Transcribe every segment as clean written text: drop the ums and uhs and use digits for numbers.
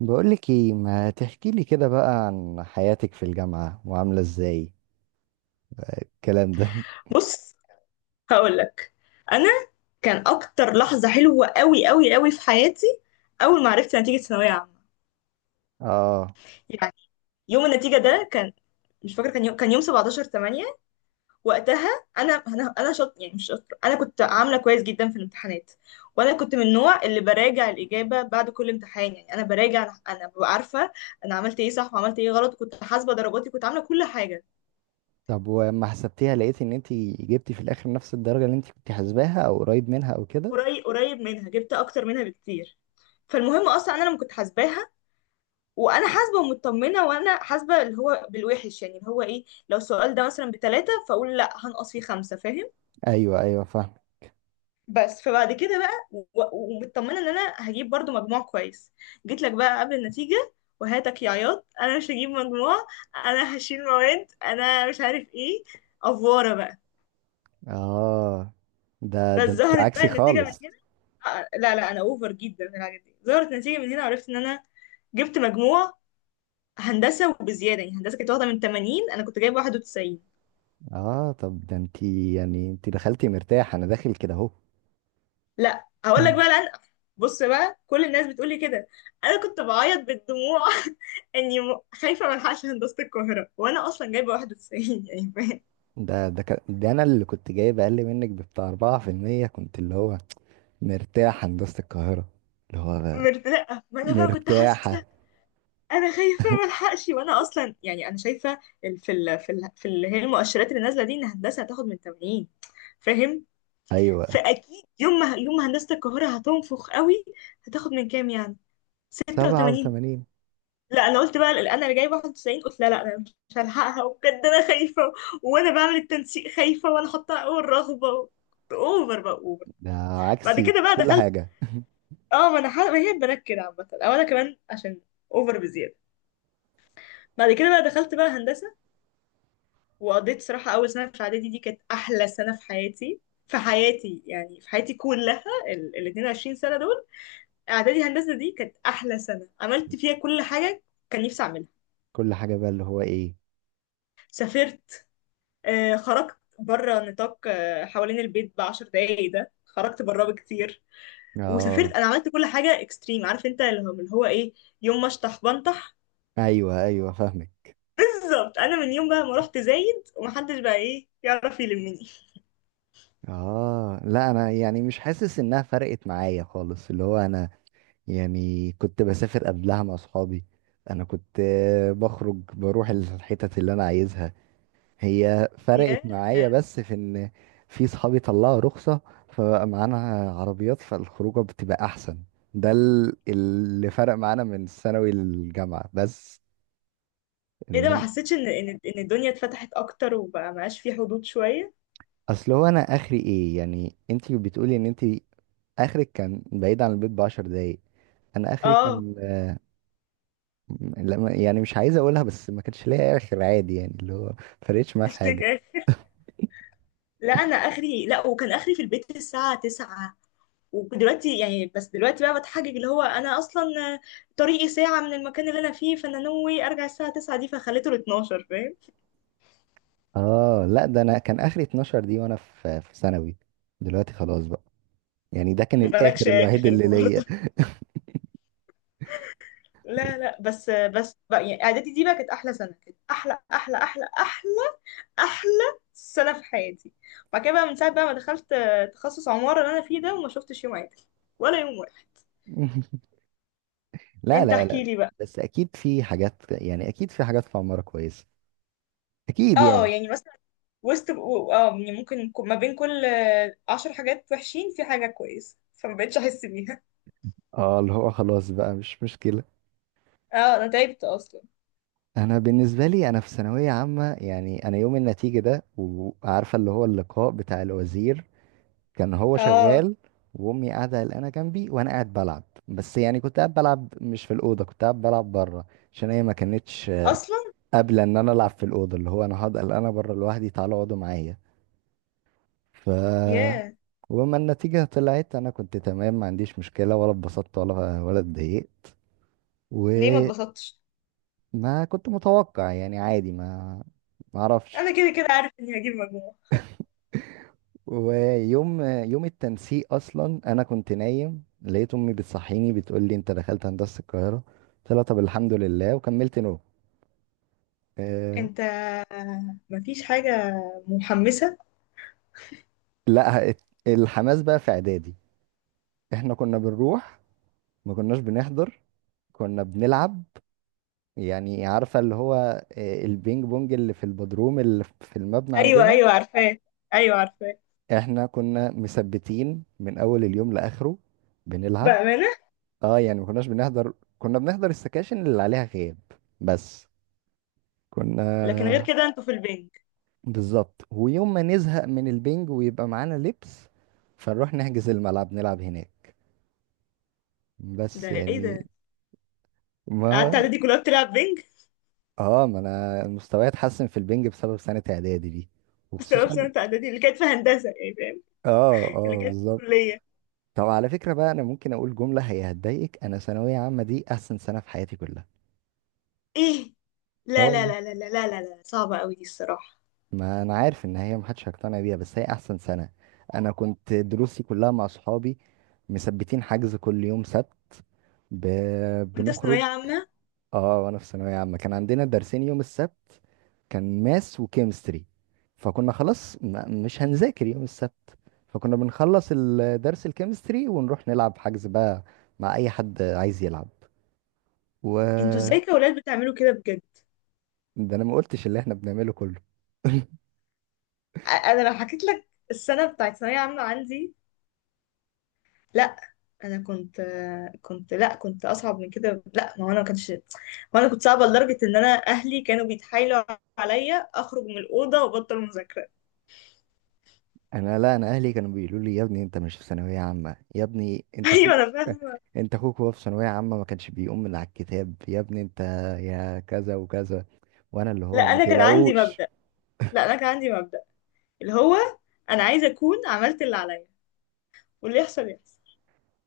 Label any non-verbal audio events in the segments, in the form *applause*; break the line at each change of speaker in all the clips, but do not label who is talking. بقولك ايه، ما تحكي لي كده بقى عن حياتك في الجامعة وعاملة ازاي الكلام ده؟ *laughs*
بص، هقولك. انا كان اكتر لحظه حلوه قوي قوي قوي في حياتي اول ما عرفت نتيجه ثانويه عامه.
اه،
يعني يوم النتيجه ده كان، مش فاكره، كان يوم 17 8. وقتها انا شاط، يعني مش شاطره، انا كنت عامله كويس جدا في الامتحانات. وانا كنت من النوع اللي براجع الاجابه بعد كل امتحان. يعني انا ببقى عارفه انا عملت ايه صح وعملت ايه غلط، كنت حاسبه درجاتي، كنت عامله كل حاجه.
طب وما حسبتيها لقيت ان انتي جبتي في الاخر نفس الدرجة اللي انتي كنت حاسباها او قريب منها او كده؟
قريب منها، جبت اكتر منها بكتير. فالمهم اصلا انا لما كنت حاسباها وانا حاسبه ومطمنه، وانا حاسبه اللي هو بالوحش، يعني اللي هو ايه، لو السؤال ده مثلا بتلاته فاقول لا هنقص فيه خمسه، فاهم؟
ايوه ايوه فاهم.
بس فبعد كده بقى ومطمنه ان انا هجيب برضو مجموع كويس. جيت لك بقى قبل النتيجه وهاتك يا عياط، انا مش هجيب مجموع، انا هشيل مواد، انا مش عارف ايه، افواره بقى.
اه، ده
بس
انتي
ظهرت بقى
عكسي
النتيجه من
خالص.
هنا. لا لا، انا اوفر جدا في الحاجات دي. ظهرت نتيجه من هنا، عرفت ان انا جبت مجموع هندسه وبزياده. يعني هندسه كانت واخده من 80، انا كنت جايبه 91.
اه، طب ده انتي يعني انتي دخلتي مرتاح، انا داخل كده اهو. *laughs*
لا هقول لك بقى
*clears throat*
لأن، بص بقى، كل الناس بتقول لي كده، انا كنت بعيط بالدموع *laughs* خايفه ما الحقش هندسه القاهره وانا اصلا جايبه 91، يعني فاهم.
ده كان- ده انا اللي كنت جايب اقل منك بتاع 4%، كنت اللي هو مرتاح هندسة القاهرة، اللي هو
مرتاحه؟ ما انا بقى كنت
مرتاحة.
حاسه انا خايفه ما الحقش، وانا اصلا يعني انا شايفه ال- في ال في ال في اللي هي المؤشرات اللي نازله دي، ان هندسه هتاخد من 80، فاهم.
ايوه،
فاكيد يوم ما هندسه القاهره هتنفخ قوي، هتاخد من كام يعني، 86.
87.
لا انا قلت بقى انا اللي جايبه 91، قلت لا لا، انا مش هلحقها، وبجد انا خايفه. وانا بعمل التنسيق خايفه، وانا حاطه اول رغبه كنت اوفر بقى، اوفر.
ده
بعد
عكسي
كده بقى دخلت. اه، ما انا ما هي البنات كده عامه، او انا كمان عشان اوفر بزياده. بعد كده بقى دخلت بقى هندسه، وقضيت صراحه اول سنه في اعدادي دي كانت احلى سنه في حياتي. في حياتي يعني، في حياتي كلها ال ال 22 سنه دول، اعدادي هندسه دي كانت احلى سنه، عملت فيها كل حاجه كان نفسي اعملها.
كل حاجة. بقى اللي هو ايه؟
سافرت، خرجت بره نطاق، حوالين البيت بعشر دقايق ده، خرجت براه بكتير. وسافرت،
اه.
انا عملت كل حاجه اكستريم، عارف انت، اللي هو اللي هو ايه، يوم ما اشطح بنطح.
ايوه ايوه فاهمك.
بالظبط، انا من يوم بقى ما رحت زايد ومحدش بقى ايه يعرف يلمني.
اه، لا انا يعني مش حاسس انها فرقت معايا خالص، اللي هو انا يعني كنت بسافر قبلها مع اصحابي. انا كنت بخرج، بروح الحتت اللي انا عايزها. هي
*laughs*
فرقت
يا.
معايا بس في ان في صحابي طلعوا رخصة فبقى معانا عربيات، فالخروجة بتبقى احسن. ده اللي فرق معانا من ثانوي للجامعة بس،
ايه ده، ما
انما
حسيتش ان الدنيا اتفتحت اكتر وبقى معاش في حدود شويه؟
اصل هو انا اخري ايه؟ يعني انت بتقولي ان انت اخرك كان بعيد عن البيت بعشر دقايق، انا اخري
اه.
كان لما، يعني مش عايز اقولها، بس ما كانش ليا اخر عادي، يعني اللي هو فرقتش
*laughs*
معاه في
هاشتاج
حاجه.
آخر. لا انا اخري، لا، وكان اخري في البيت الساعه 9. ودلوقتي يعني، بس دلوقتي بقى بتحجج اللي هو انا اصلا طريقي ساعة من المكان اللي انا فيه، فانا نوي ارجع الساعة 9 دي فخليته ل 12، فاهم.
اه، لا ده انا كان اخري 12، دي وانا في ثانوي، دلوقتي خلاص بقى. يعني ده كان
*laughs*
الاخر
مالكش
الوحيد
اخر
اللي ليا.
برضه. *laughs* لا لا، بس بقى، يعني اعدادي دي بقى كانت احلى سنة، كانت احلى احلى سنة في حياتي. بعد كده بقى، من ساعة بقى ما دخلت تخصص عمارة اللي انا فيه ده، وما شفتش يوم عادل ولا يوم واحد.
*laughs* لا
انت
لا لا.
احكي لي بقى.
بس اكيد في حاجات، يعني اكيد في حاجات في عمارة كويسه، اكيد
اه
يعني.
يعني مثلا وسط، اه يعني ممكن ما بين كل عشر حاجات وحشين في حاجة كويسة، فما بقتش احس بيها.
اه، اللي هو خلاص بقى، مش مشكله.
*laughs* اه انا تعبت اصلا.
انا بالنسبه لي، انا في ثانويه عامه، يعني انا يوم النتيجه ده وعارفه اللي هو اللقاء بتاع الوزير كان هو
اه
شغال، وامي قاعده قلقانه جنبي، وانا قاعد بلعب. بس يعني كنت قاعد بلعب مش في الاوضه، كنت قاعد بلعب بره، عشان هي ما كانتش
اصلا.
قابله ان انا العب في الاوضه، اللي هو انا هقعد قلقانه بره لوحدي، تعالوا اقعدوا معايا. ف،
ياه.
وما النتيجه طلعت انا كنت تمام، ما عنديش مشكله، ولا اتبسطت ولا اتضايقت.
ليه ما
وما،
اتبسطتش؟
كنت متوقع يعني عادي، ما، ما اعرفش.
انا كده كده عارف اني هجيب مجموع.
يوم التنسيق اصلا انا كنت نايم، لقيت امي بتصحيني بتقول لي انت دخلت هندسه القاهره، قلت لها طب الحمد لله، وكملت نوم. أه.
انت مفيش حاجة محمسة؟
لا ات- الحماس بقى في اعدادي، احنا كنا بنروح، ما كناش بنحضر، كنا بنلعب. يعني عارفه اللي هو البينج بونج اللي في البدروم اللي في المبنى
ايوه
عندنا.
ايوه، عارفاه. ايوه عارفاه.
احنا كنا مثبتين من اول اليوم لاخره بنلعب.
بأمانة.
اه، يعني ما كناش بنحضر، كنا بنحضر السكاشن اللي عليها غياب بس. كنا
لكن غير كده انتوا في البنج.
بالظبط، ويوم ما نزهق من البنج ويبقى معانا لبس فنروح نحجز الملعب نلعب هناك.
ده
بس
ايه
يعني
ده،
ما
قعدت
هو،
اعدادي كلها بتلعب بنج؟
اه ما انا مستواي اتحسن في البنج بسبب سنة اعدادي دي.
*laughs* بسبب
وخصوصا،
سنة اعدادي اللي كانت في هندسة، يعني فاهم؟
اه
اللي
اه
كانت في
بالظبط.
الكلية.
طب على فكرة بقى، انا ممكن اقول جملة هي هتضايقك: انا ثانوية عامة دي احسن سنة في حياتي كلها.
ايه؟
اه
لا لا
والله،
لا لا لا لا لا لا، صعبة قوي دي الصراحة.
ما انا عارف ان هي محدش هيقتنع بيها، بس هي احسن سنة. انا كنت دروسي كلها مع صحابي، مثبتين حجز كل يوم سبت. ب...
وانت في
بنخرج.
ثانوية عامة؟
اه، وانا في ثانوية عامة كان عندنا درسين يوم السبت، كان ماس وكيمستري، فكنا خلاص مش هنذاكر يوم السبت، فكنا بنخلص الدرس الكيمستري ونروح نلعب حجز بقى مع اي حد عايز يلعب.
انتوا ازاي
و،
كأولاد بتعملوا كده بجد؟
ده انا ما قلتش اللي احنا بنعمله كله.
انا لو حكيت لك السنة بتاعت ثانوية عامة عندي. لا انا كنت اصعب من كده. لا، ما هو انا ما كانش، ما انا كنت صعبة لدرجة ان انا اهلي كانوا بيتحايلوا عليا اخرج من الأوضة وابطل مذاكرة. *laughs*
انا، لا، انا اهلي كانوا بيقولوا لي يا ابني انت مش في ثانوية عامة، يا ابني انت اخوك،
ايوه انا فاهمة.
وهو في ثانوية عامة ما كانش بيقوم من على الكتاب، يا ابني انت يا كذا وكذا، وانا اللي
لا
هو ما
انا كان عندي
تقلقوش.
مبدأ لا انا كان عندي مبدأ اللي هو، انا عايزة اكون عملت اللي عليا واللي يحصل يحصل.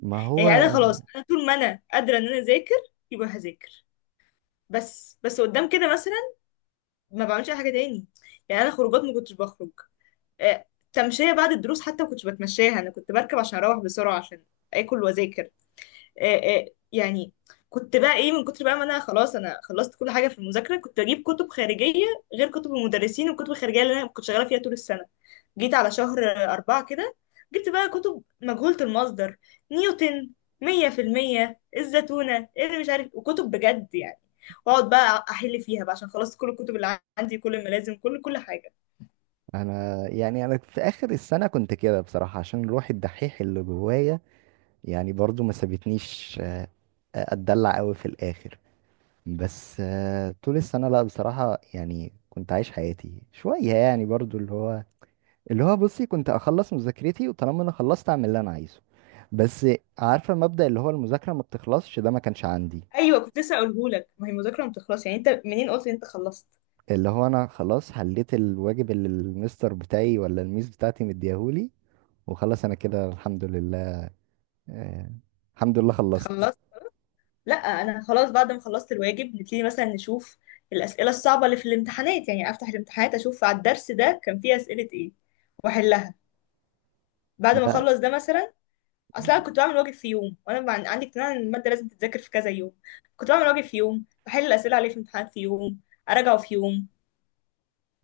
ما هو
يعني انا خلاص، انا طول ما انا قادرة ان انا اذاكر يبقى هذاكر. بس بس قدام كده مثلا ما بعملش اي حاجه تاني. يعني انا خروجات ما كنتش بخرج. آه، تمشيه بعد الدروس حتى ما كنتش بتمشاها، انا كنت بركب عشان اروح بسرعه عشان اكل واذاكر. آه، آه، يعني كنت بقى ايه، من كتر بقى ما انا خلاص انا خلصت كل حاجه في المذاكره، كنت اجيب كتب خارجيه غير كتب المدرسين والكتب الخارجيه اللي انا كنت شغاله فيها طول السنه. جيت على شهر أربعة كده، جبت بقى كتب مجهولة المصدر، نيوتن، مية في المية الزتونة، اللي مش عارف، وكتب بجد يعني. واقعد بقى احل فيها بقى عشان خلصت كل الكتب اللي عندي، كل الملازم، كل حاجه.
انا يعني انا في اخر السنه كنت كده بصراحه، عشان روح الدحيح اللي جوايا يعني برضو ما سابتنيش، اتدلع قوي في الاخر. بس طول السنه لا بصراحه، يعني كنت عايش حياتي شويه، يعني برضو اللي هو بصي، كنت اخلص مذاكرتي وطالما انا خلصت اعمل اللي انا عايزه. بس عارفه مبدأ اللي هو المذاكره ما بتخلصش، ده ما كانش عندي.
ايوه كنت لسه اقولهولك، ما هي المذاكره ما بتخلص، يعني انت منين قلت ان انت خلصت؟
اللي هو انا خلاص حليت الواجب اللي المستر بتاعي ولا الميس بتاعتي مديهولي، وخلاص انا كده الحمد لله. آه، الحمد لله خلصت.
خلصت. لا انا خلاص بعد ما خلصت الواجب نبتدي مثلا نشوف الاسئله الصعبه اللي في الامتحانات. يعني افتح الامتحانات اشوف على الدرس ده كان فيه اسئله ايه واحلها. بعد ما
لا
اخلص ده مثلا. اصل انا كنت بعمل واجب في يوم، وانا عندي اقتناع ان الماده لازم تتذاكر في كذا يوم. كنت بعمل واجب في يوم، بحل الاسئله عليه في امتحانات في يوم، اراجعه في يوم.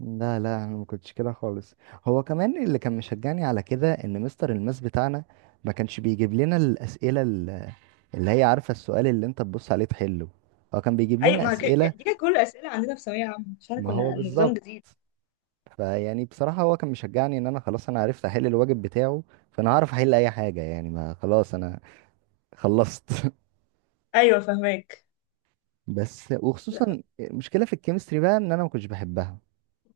لا لا، انا ما كنتش كده خالص. هو كمان اللي كان مشجعني على كده ان مستر الماس بتاعنا ما كانش بيجيب لنا الاسئله اللي هي، عارفه، السؤال اللي انت تبص عليه تحله، هو كان بيجيب
اي
لنا
ما هك...
اسئله.
دي كانت كل الاسئله عندنا في ثانويه عامه عشان
ما
كنا
هو
نظام
بالظبط.
جديد.
فيعني بصراحه هو كان مشجعني، ان انا خلاص انا عرفت احل الواجب بتاعه فانا هعرف احل اي حاجه، يعني ما خلاص انا خلصت. *laughs*
ايوه فهماك.
بس، وخصوصا مشكله في الكيمستري بقى ان انا ما كنتش بحبها.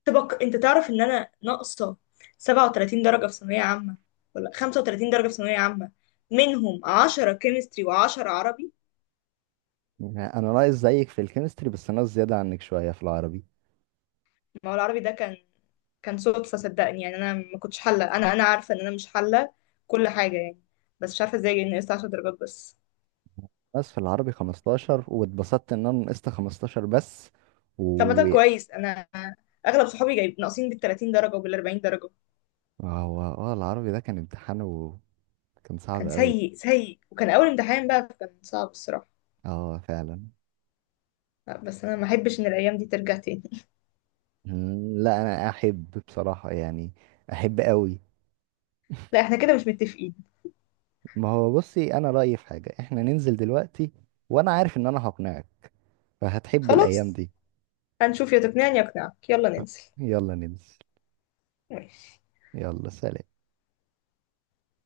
طبق، انت تعرف ان انا ناقصه 37 درجه في ثانويه عامه، ولا 35 درجه في ثانويه عامه، منهم 10 كيمستري و10 عربي.
يعني انا ناقص زيك في الكيمستري، بس ناقص زياده عنك شويه في العربي.
ما هو العربي ده كان، كان صدفه صدقني. يعني انا ما كنتش حله، انا عارفه ان انا مش حله كل حاجه يعني. بس مش عارفه ازاي نقصت 10 درجات بس.
بس في العربي 15، واتبسطت ان انا نقصت 15 بس.
طب ما
و،
ده كويس، انا اغلب صحابي جايب ناقصين بال 30 درجه وبال 40 درجه.
هو اه العربي ده كان امتحان، وكان صعب
كان
قوي.
سيء وكان اول امتحان بقى، كان صعب الصراحه.
اه فعلا.
لا، بس انا ما احبش ان الايام دي ترجع تاني.
مم، لا انا احب بصراحه، يعني احب قوي.
لا احنا كده مش متفقين.
ما هو بصي انا رايي في حاجه، احنا ننزل دلوقتي وانا عارف ان انا هقنعك، فهتحب الايام
خلاص،
دي.
هنشوف، يا تقنعني يا اقنعك، يلا ننزل.
يلا ننزل.
ماشي.
يلا سلام.